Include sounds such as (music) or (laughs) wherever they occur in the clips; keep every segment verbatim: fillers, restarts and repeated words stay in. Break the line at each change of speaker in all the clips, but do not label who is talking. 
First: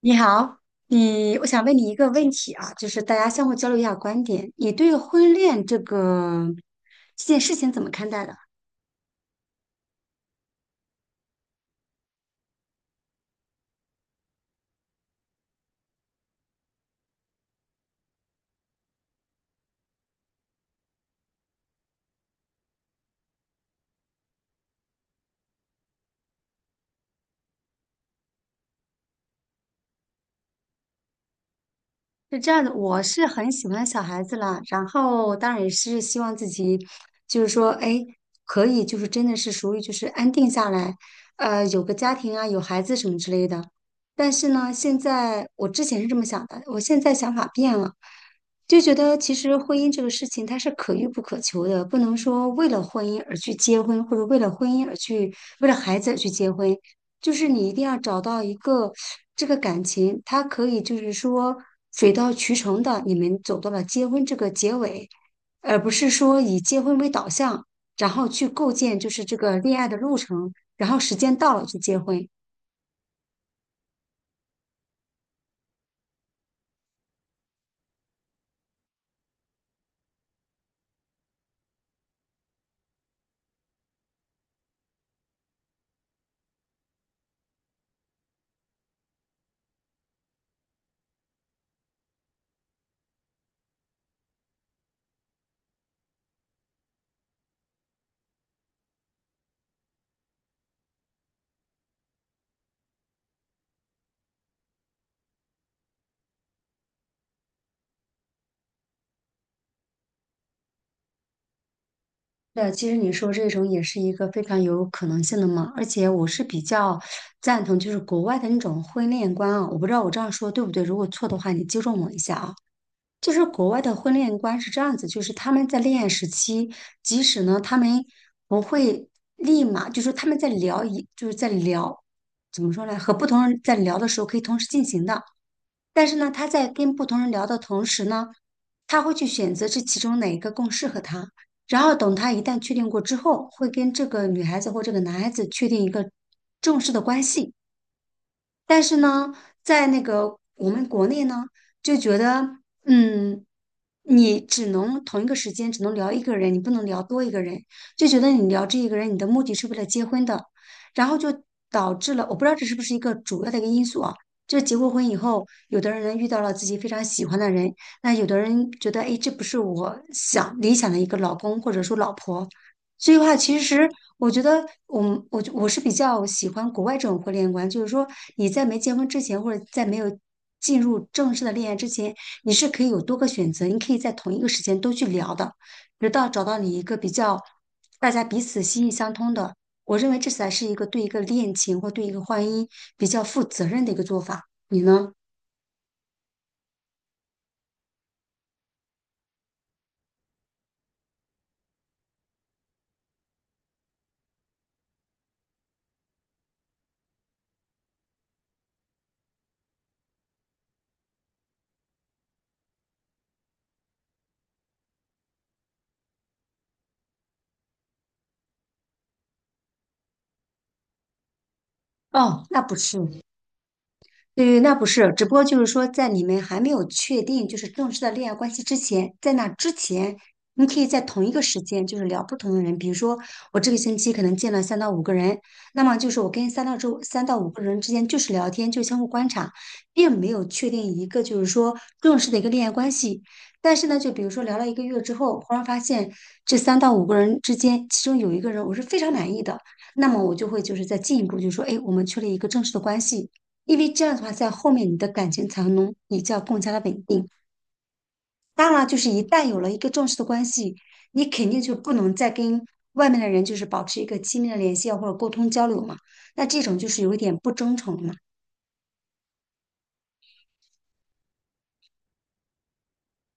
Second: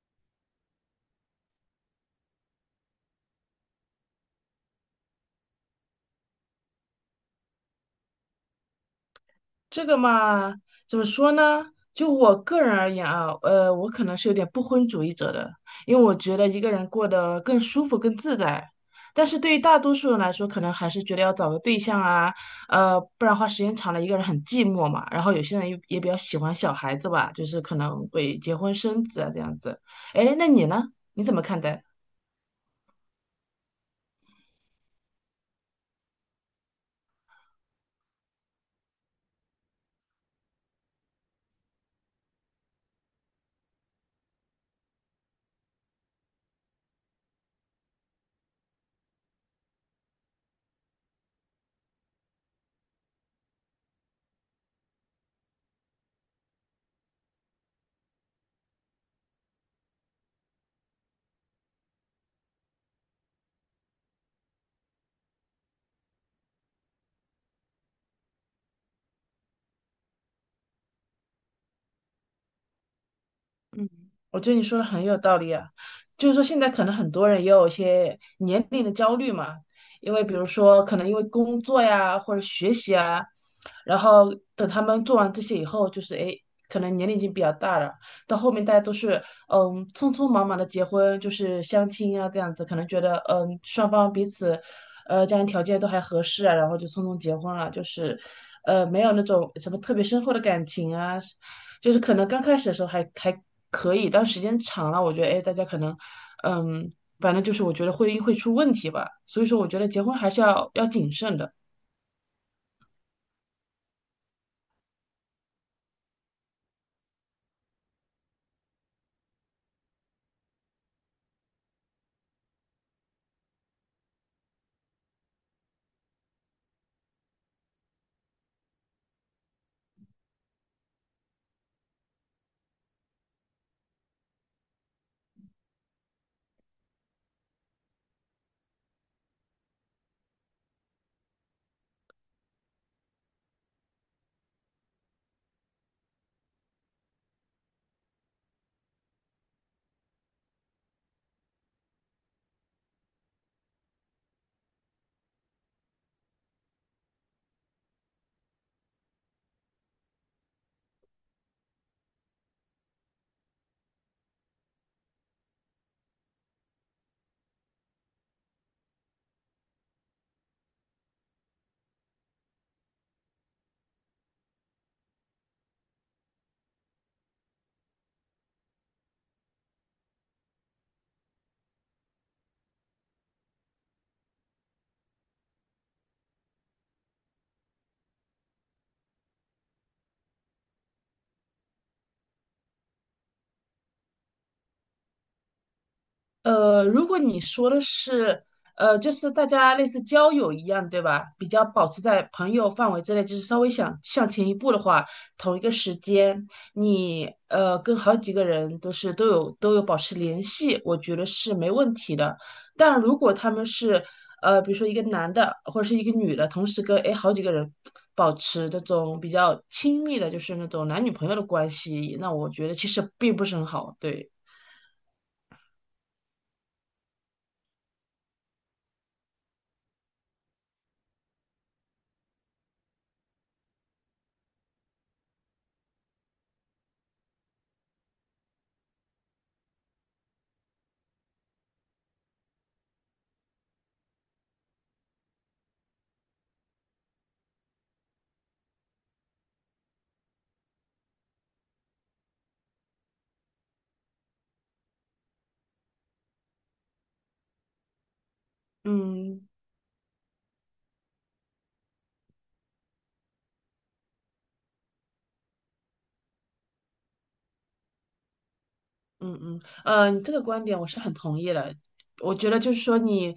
你好，你我想问你一个问题啊，就是大家相互交流一下观点，你对婚恋这个这件事情怎么看待的？
这个嘛，怎么说呢？就我个人而言啊，呃，我可能是有点不婚主义者的，因为我觉得一个人过得更舒服、更自在。但是对于大多数人来说，可能还是觉得要找个对象啊，呃，不然话时间长了一个人很寂寞嘛。然后有些人也也比较喜欢小孩子吧，就是可能会结婚生子啊这样子。哎，那你呢？你怎么看待？
是这样的，我是很喜欢小孩子啦，然后当然也是希望自己，就是说，哎，可以，就是真的是属于就是安定下来，呃，有个家庭啊，有孩子什么之类的。但是呢，现在我之前是这么想的，我现在想法变了，就觉得其实婚姻这个事情它是可遇不可求的，不能说为了婚姻而去结婚，或者为了婚姻而去，为了孩子而去结婚，就是你一定要找到一个这个感情，它可以就是说水到渠成的，你们走到了结婚这个结尾，而不是说以结婚为导向，然后去构建就是这个恋爱的路程，然后时间到了就结婚。
嗯，我觉得你说的很有道理啊，就是说现在可能很多人也有一些年龄的焦虑嘛，因为比如说可能因为工作呀或者学习啊，然后等他们做完这些以后，就是诶，可能年龄已经比较大了，到后面大家都是嗯匆匆忙忙的结婚，就是相亲啊这样子，可能觉得嗯双方彼此呃家庭条件都还合适啊，然后就匆匆结婚了，就是呃没有那种什么特别深厚的感情啊，就是可能刚开始的时候还还可以，但时间长了，我觉得哎，大家可能，嗯，反正就是我觉得会会出问题吧。所以说，我觉得结婚还是要要谨慎的。
对，其实你说这种也是一个非常有可能性的嘛，而且我是比较赞同就是国外的那种婚恋观啊，我不知道我这样说对不对，如果错的话你纠正我一下啊。就是国外的婚恋观是这样子，就是他们在恋爱时期，即使呢他们不会立马，就是他们在聊一，就是在聊，怎么说呢？和不同人在聊的时候可以同时进行的，但是呢，他在跟不同人聊的同时呢，他会去选择这其中哪一个更适合他，然后等他一旦确定过之后，会跟这个女孩子或这个男孩子确定一个正式的关系。但是呢，在那个我们国内呢，就觉得嗯。你只能同一个时间只能聊一个人，你不能聊多一个人，就觉得你聊这一个人，你的目的是为了结婚的，然后就导致了，我不知道这是不是一个主要的一个因素啊。就是结过婚以后，有的人遇到了自己非常喜欢的人，那有的人觉得，哎，这不是我想理想的一个老公或者说老婆。所以的话，其实我觉得我们，我我我是比较喜欢国外这种婚恋观，就是说你在没结婚之前，或者在没有进入正式的恋爱之前，你是可以有多个选择，你可以在同一个时间都去聊的，直到找到你一个比较大家彼此心意相通的。我认为这才是一个对一个恋情或对一个婚姻比较负责任的一个做法。你呢？
呃，如果你说的是，呃，就是大家类似交友一样，对吧？比较保持在朋友范围之内，就是稍微想向前一步的话，同一个时间，你呃跟好几个人都是都有都有保持联系，我觉得是没问题的。但如果他们是呃，比如说一个男的或者是一个女的，同时跟诶好几个人保持那种比较亲密的，就是那种男女朋友的关系，那
哦，
我
那
觉得
不
其
是。
实并不是很好，对。
对，那不是，只不过就是说，在你们还没有确定就是正式的恋爱关系之前，在那之前，你可以在同一个时间就是聊不同的人。比如说，我这个星期可能见了三到五个人，那么就是我跟三到周三到五个人之间就是聊天，就相互观察，并没有确定一个就是说正式的一个恋爱关系。但是呢，就比如说聊了一个月之后，忽然发现这三到五个人之间，其中有一个人我是非常满意的，那么我就会就是再进一步就说，哎，我们确立一个正式的关系。因为这样的话，在后面你的感情才能比较更加的稳定。当然了，就是一旦
嗯，
有了一个正式的关系，你肯定就不能再跟外面的人就是保持一个亲密的联系啊或者沟通交流嘛。那这种就是有一点不真诚了嘛。
嗯嗯呃，你这个观点我是很同意的。我觉得就是说，你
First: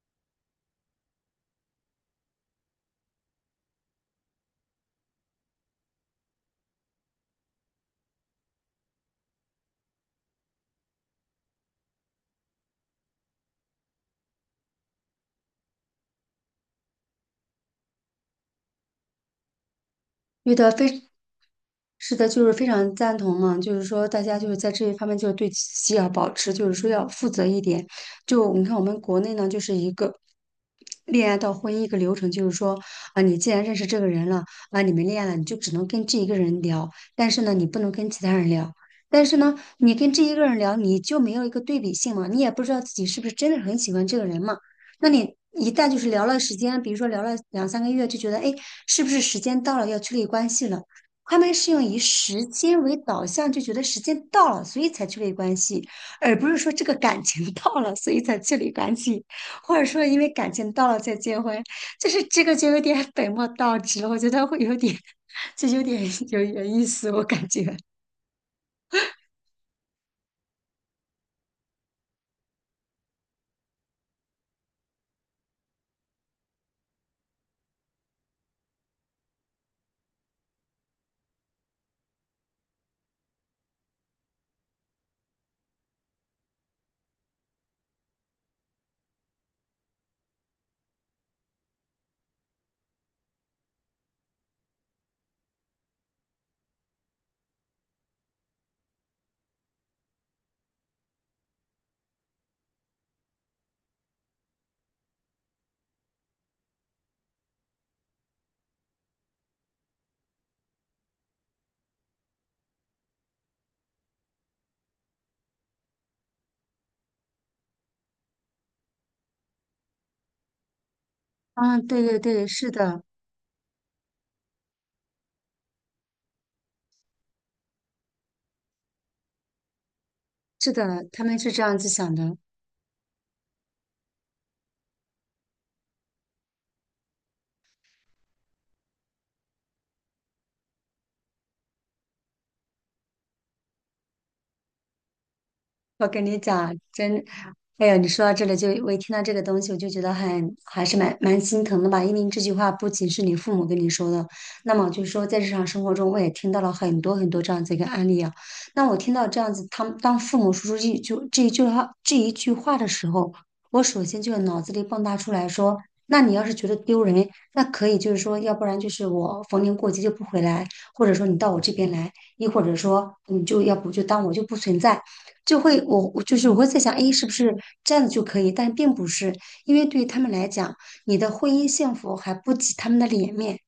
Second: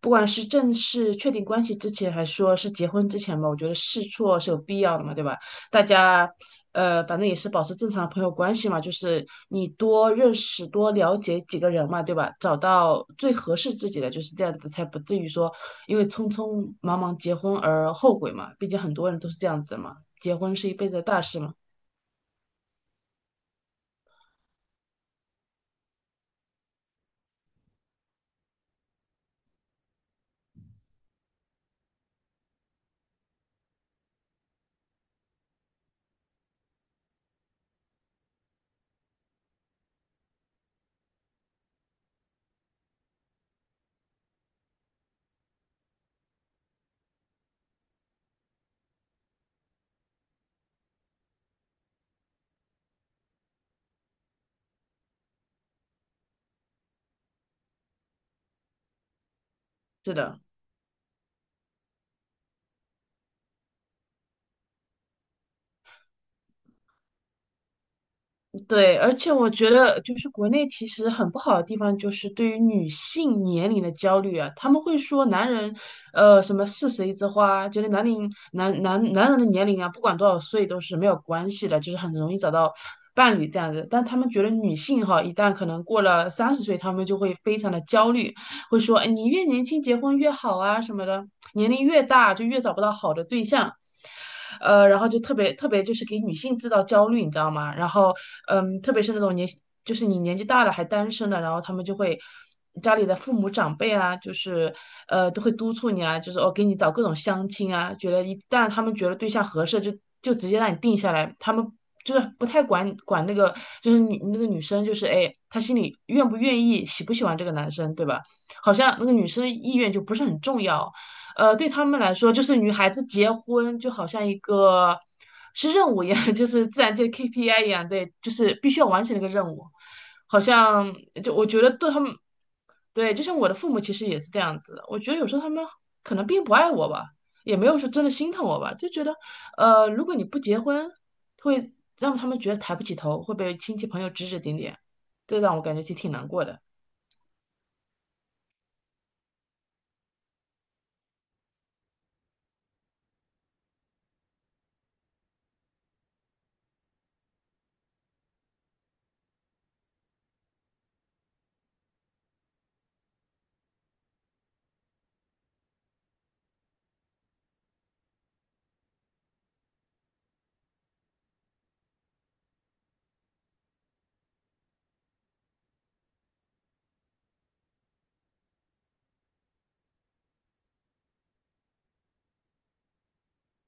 不管是正式确定关系之前，还是说是结婚之前嘛，我觉得试错是有必要的嘛，对吧？大家呃，反正也是保持正常的朋友关系嘛，就是你多认识、多了解几个人嘛，对吧？找到最合适自己的，就是这样子，才不至于说因为匆匆忙忙结婚而后悔嘛。毕竟很多人都是这样子的嘛，结
有
婚是
的
一辈子的
非
大事嘛。
是的，就是非常赞同嘛，就是说大家就是在这一方面，就是对自己要保持，就是说要负责一点。就你看我们国内呢，就是一个恋爱到婚姻一个流程，就是说啊，你既然认识这个人了啊，你们恋爱了，你就只能跟这一个人聊，但是呢，你不能跟其他人聊。但是呢，你跟这一个人聊，你就没有一个对比性嘛，你也不知道自己是不是真的很喜欢这个人嘛。那你一旦就是聊了时间，比如说聊了两三个月，就觉得哎，诶是不是时间到了要确立关系了？他们是用以时间为导向，就觉得时间到了，所以才确立关系，而不是说这个感情 (laughs) 到了，所以才确立关系，或者说
是
因为
的。
感情到了再结婚，就是这个就有点 (laughs) 本末倒置了。我觉得会有点，就有点 (laughs) 有点意思，我感觉。
对，而且我觉得就是国内其实很不好的地方，就是对于女性年龄的焦虑啊，他们会说男人，呃，什么四十一枝花，觉得男龄男男男人的年龄啊，不管多少岁都是没有关系的，就是很容易找到伴侣这样子。但他们觉得女性哈，一旦可能过了三十岁，他们就会非常的焦虑，会说，哎，你越年轻结婚越好啊什么的，年龄越大就越找不到好的对象。呃，然后就特别特别就是给女性制造焦虑，你知道吗？然后，嗯，特别是那种年，就是你年纪大了还单身的，然后他们就会家里的父母长辈啊，就是呃都会督促你啊，就是哦给你找各种相亲啊，觉得一旦他们觉得对象合适，就就直接让你定下来，他们。就是不太管管那个，就是女那个女生，就是哎，她心里愿不愿意，喜不喜欢这个男生，对吧？好像那个女生意愿就不是很重要。呃，对他
嗯，
们
对
来
对
说，就
对，
是
是
女孩
的，
子结婚就好像一个是任务一样，(laughs) 就是自然界的 K P I 一样，对，就是必须要完成那个任务。好
是
像
的，他
就
们
我
是这
觉得
样子
对他们，
想的。
对，就像我的父母其实也是这样子的。我觉得有时候他们可能并不爱我吧，也没有说真的心疼我吧，就觉得呃，如果你不结婚，会让他们觉得抬不起头，会被亲戚朋友指指点点，这让我感觉挺
我
挺
跟
难
你
过的。
讲，真哎呀，你说到这里就，我一听到这个东西，我就觉得很还是蛮蛮心疼的吧。因为这句话不仅是你父母跟你说的，那么就是说在日常生活中，我也听到了很多很多这样子一个案例啊。那我听到这样子，他们当父母说出这一句这一句话这一句话的时候，我首先就脑子里蹦跶出来说，那你要是觉得丢人，那可以就是说，要不然就是我逢年过节就不回来，或者说你到我这边来，亦或者说你就要不就当我就不存在。就会我我就是我会在想，哎，是不是这样子就可以？但并不是，因为对于他们来讲，你的婚姻幸福还不及他们的脸面。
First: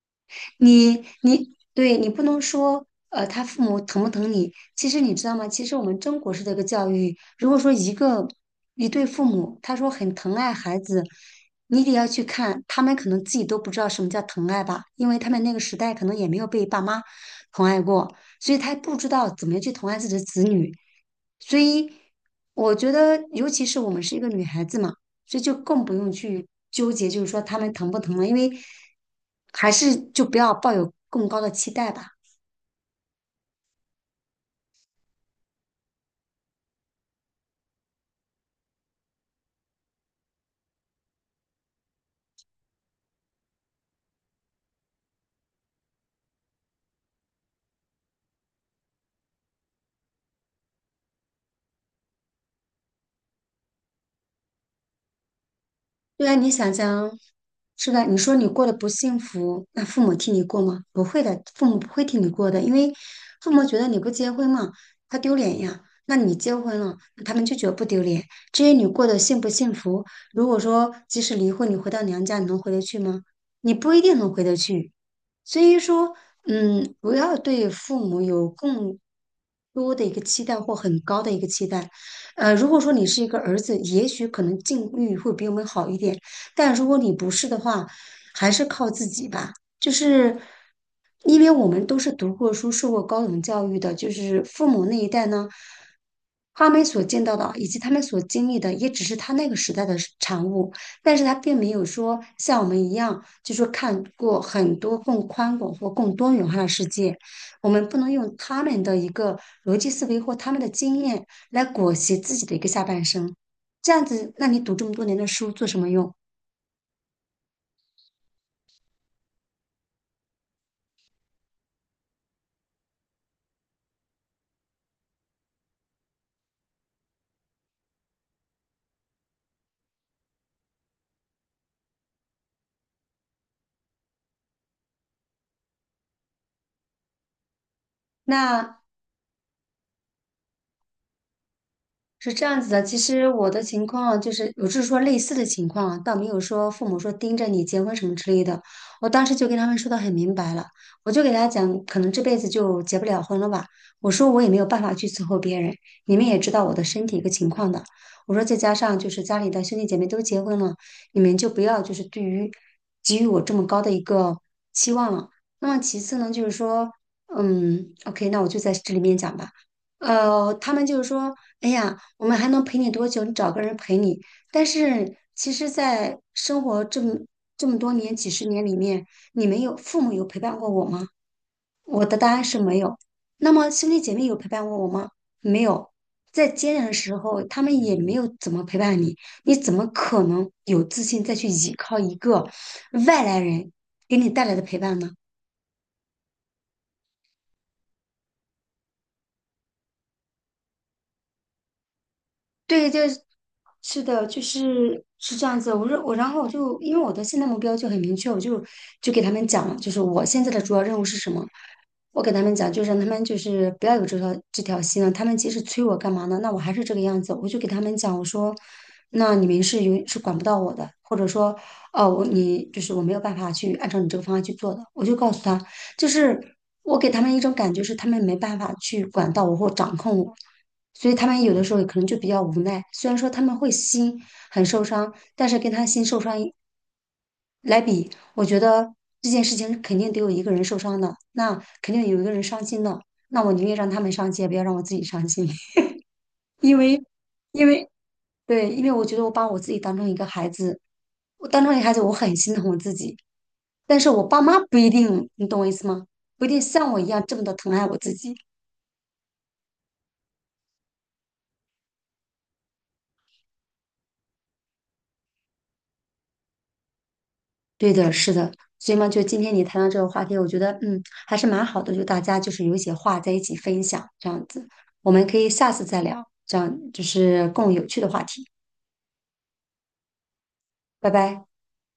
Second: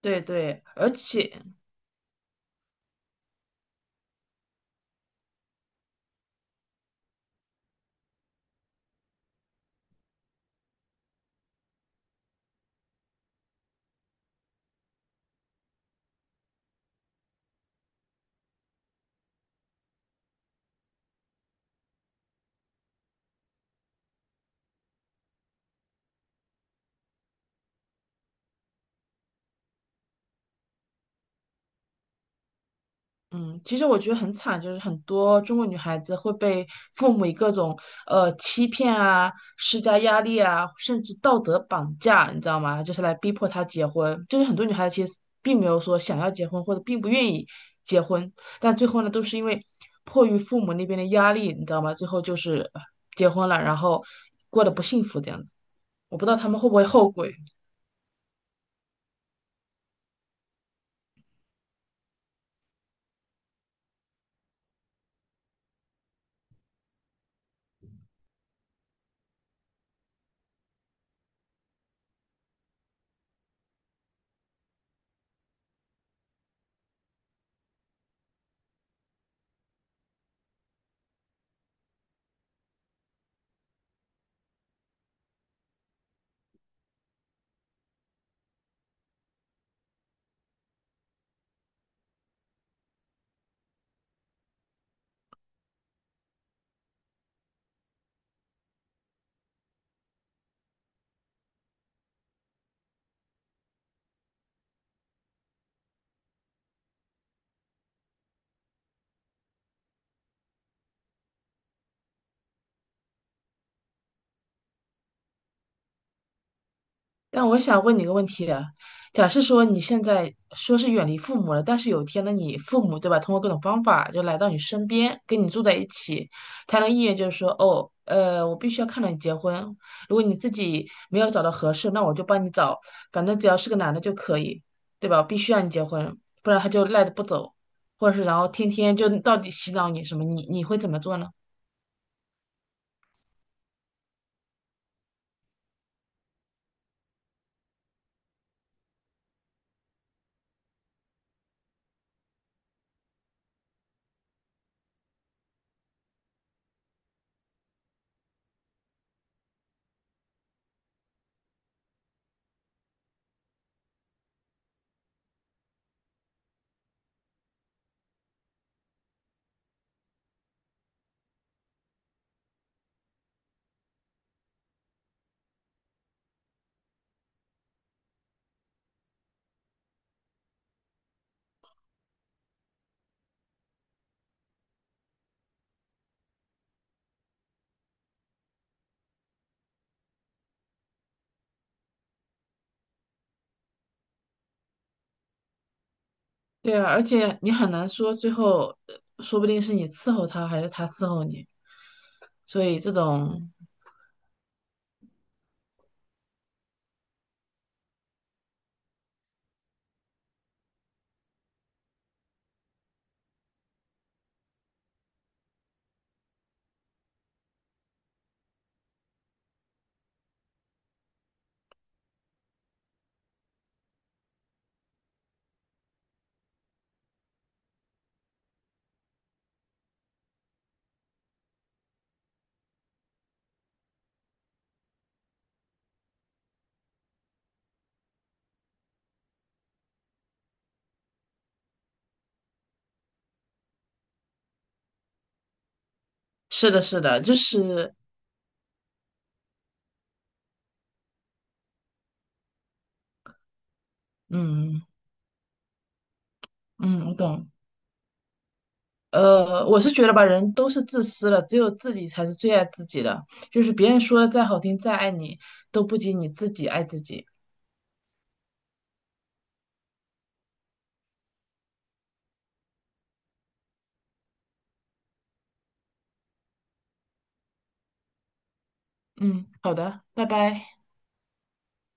对对，而
你
且
你对你不能说，呃，他父母疼不疼你？其实你知道吗？其实我们中国式的一个教育，如果说一个一对父母，他说很疼爱孩子，你得要去看，他们可能自己都不知道什么叫疼爱吧，因为他们那个时代可能也没有被爸妈疼爱过，所以他不知道怎么样去疼爱自己的子女。所以我觉得，尤其是我们是一个女孩子嘛。所以就更不用去纠结，就是说他们疼不疼了，因为还是就不要抱有更高的期待吧。
嗯，其实我觉得很惨，就是很多中国女孩子会被父母以各种呃欺骗啊、施加压力啊，甚至道德绑架，你知道吗？就是来逼迫她结婚。就是很多女孩子其实并没有说想要结婚，或者并不愿意结婚，但最后呢，都是因为迫于父母那边的压力，你知道吗？最后就是呃结婚了，然后过得不幸福这样子。我不
对
知
啊，
道他
你
们会
想
不会
想，
后悔。
是吧？你说你过得不幸福，那父母替你过吗？不会的，父母不会替你过的，因为父母觉得你不结婚嘛，他丢脸呀。那你结婚了，他们就觉得不丢脸。至于你过得幸不幸福，如果说即使离婚，你回到娘家，你能回得去吗？你不一定能回得去。所以说，嗯，不要对父母有更多的一个期待或很高的一个期待。呃，如果说你是一个儿子，也许可能境遇会比我们好一点，但如果你不是的话，还是靠自己吧。就是因为我们都是读过书、受过高等教育的，就是父母那一代呢，他们所见到的以及他们所经历的，也只是他那个时代的产物，但是他并没有说像我们一样，就说看过很多更宽广或更多元化的世界。我们不能用他们的一个逻辑思维或他们的经验。来裹挟自己的一个下半生。这样子，那你读这么多年的书做什么用？
但我想问你个问题啊，假设说你现在说是远离父母了，但是有一天呢，你父母对吧，通过各种方法就来到你身边，跟你住在一起，他的意愿就是说，哦，呃，我必须要看到你结婚，如果你自己没有找到合适，那我就帮你找，反正只要是个男的就可以，对吧？我必须要你结婚，不然他就赖着不走，或者是然后天
那
天就到底洗脑你什么，你你会怎么做呢？
是这样子的，其实我的情况就是，我是说类似的情况啊，倒没有说父母说盯着你结婚什么之类的。我当时就跟他们说的很明白了，我就给他讲，可能这辈子就结不了婚了吧。我说我也没有办法去伺候别人，你们也知道我的身体一个情况的。我说再加上就是家里的兄弟姐妹都结婚了，你们就不要就是对于给予我这么高的一个期望了。那么其次呢，就是说，嗯，OK,那我就在这里面讲吧。呃，他们就是说，哎呀，我们还能陪你多久？你找个人陪你。但是，其实，在生活这么这么多年、几十年里面，你们有父母有陪伴过我吗？我的答案是没有。那么，兄弟姐妹有陪伴过我吗？没有。在艰难的时候，他们也没有怎么陪伴你，你怎么可能有自信再去依靠一个外来人给你带来的陪伴呢？
对啊，而且你很难说最后，呃说不定是你伺候他，还是他伺候你。所以
对，
这
就是
种
是的，就是是这样子。我说我，然后我就因为我的现在目标就很明确，我就就给他们讲了，就是我现在的主要任务是什么。我给他们讲，就是让他们就是不要有这条这条心了。他们即使催我干嘛呢？那我还是这个样子。我就给他们讲，我说，那你们是有是管不到我的，或者说，哦，我你就是我没有办法去按照你这个方案去做的。我就告诉他，就是我给他们一种感觉是他们没办法去管到我或掌控我。所以他们有的时候可能就比较无奈。虽然说他们会心很受伤，但是跟他心受伤一来比，我觉得这件事情肯定得有一个人受伤的，那肯定有一个人伤心的。那我宁愿让他们伤心，也不要让我自己伤心，(laughs)
是
因
的，是
为，
的，就
因为
是
对，因为我觉得我把我自己当成一个孩子，我当成一个孩子，我很心疼我自己，但是我爸妈不
嗯
一定，你懂我意思吗？不一定像我一
嗯，我
样这么
懂。
的疼爱我自己。
呃，我是觉得吧，人都是自私的，只有自己才是最爱自己的。就是别人说的再好听、再爱你，都不及你自己爱自己。
对的，是的，所以嘛，就今天你谈到这个话题，我觉得嗯还是蛮好的，就大家就是有一些话在一起分享这样子，我们可以下次再聊，这样就是更有趣的话题，
嗯，好的，拜拜。
拜拜。